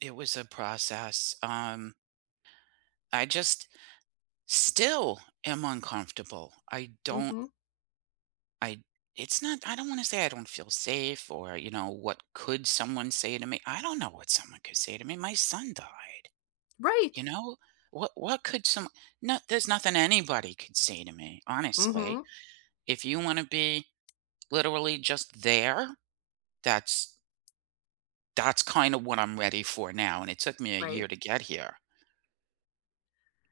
It was a process, um I just still am uncomfortable. I don't Mhm. I it's not I don't wanna say I don't feel safe or, you know, what could someone say to me. I don't know what someone could say to me; my son died, Right you know, what what could some no, there's nothing anybody could say to me, honestly. Mhm. If you wanna be literally just there, that's that's kinda what I'm ready for now, and it took me a Right. year to get here.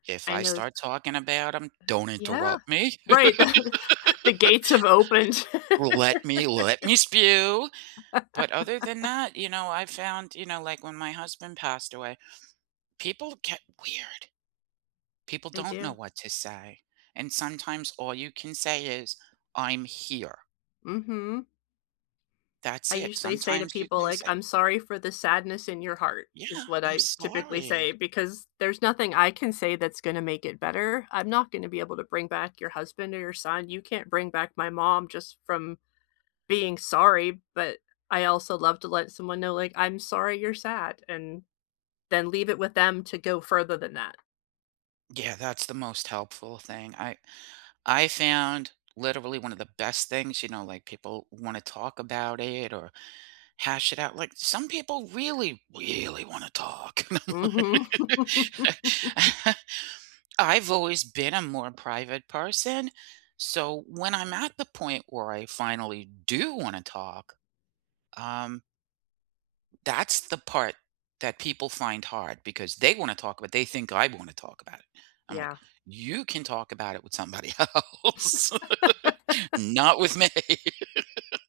If I I know s start talking about 'em, don't Yeah, interrupt me. right, the the gates have opened. Let me let me spew, but other than that, you know, I found, you know, like when my husband passed away, people get weird. People They don't know do. what to say, and sometimes all you can say is, "I'm here." Mhm. I That's it, usually say to sometimes you people, can like, say "I'm sorry for the sadness in your heart," Yeah, is what I'm I typically say, sorry. because there's nothing I can say that's gonna make it better. I'm not gonna be able to bring back your husband or your son. You can't bring back my mom just from being sorry, but I also love to let someone know, like, "I'm sorry you're sad," and then leave it with them to go further than that. Yeah, that's the most helpful thing. I I found literally one of the best things, you know, like people wanna talk about it or hash it out. Like some people really, really wanna talk. Mhm. I've always been a more private person, so when I'm at the point where I finally do wanna talk, um that's the part that people find hard because they wanna talk about they think I wanna talk about it. I'm, like, Yeah. "You can talk about it with somebody else, not with me.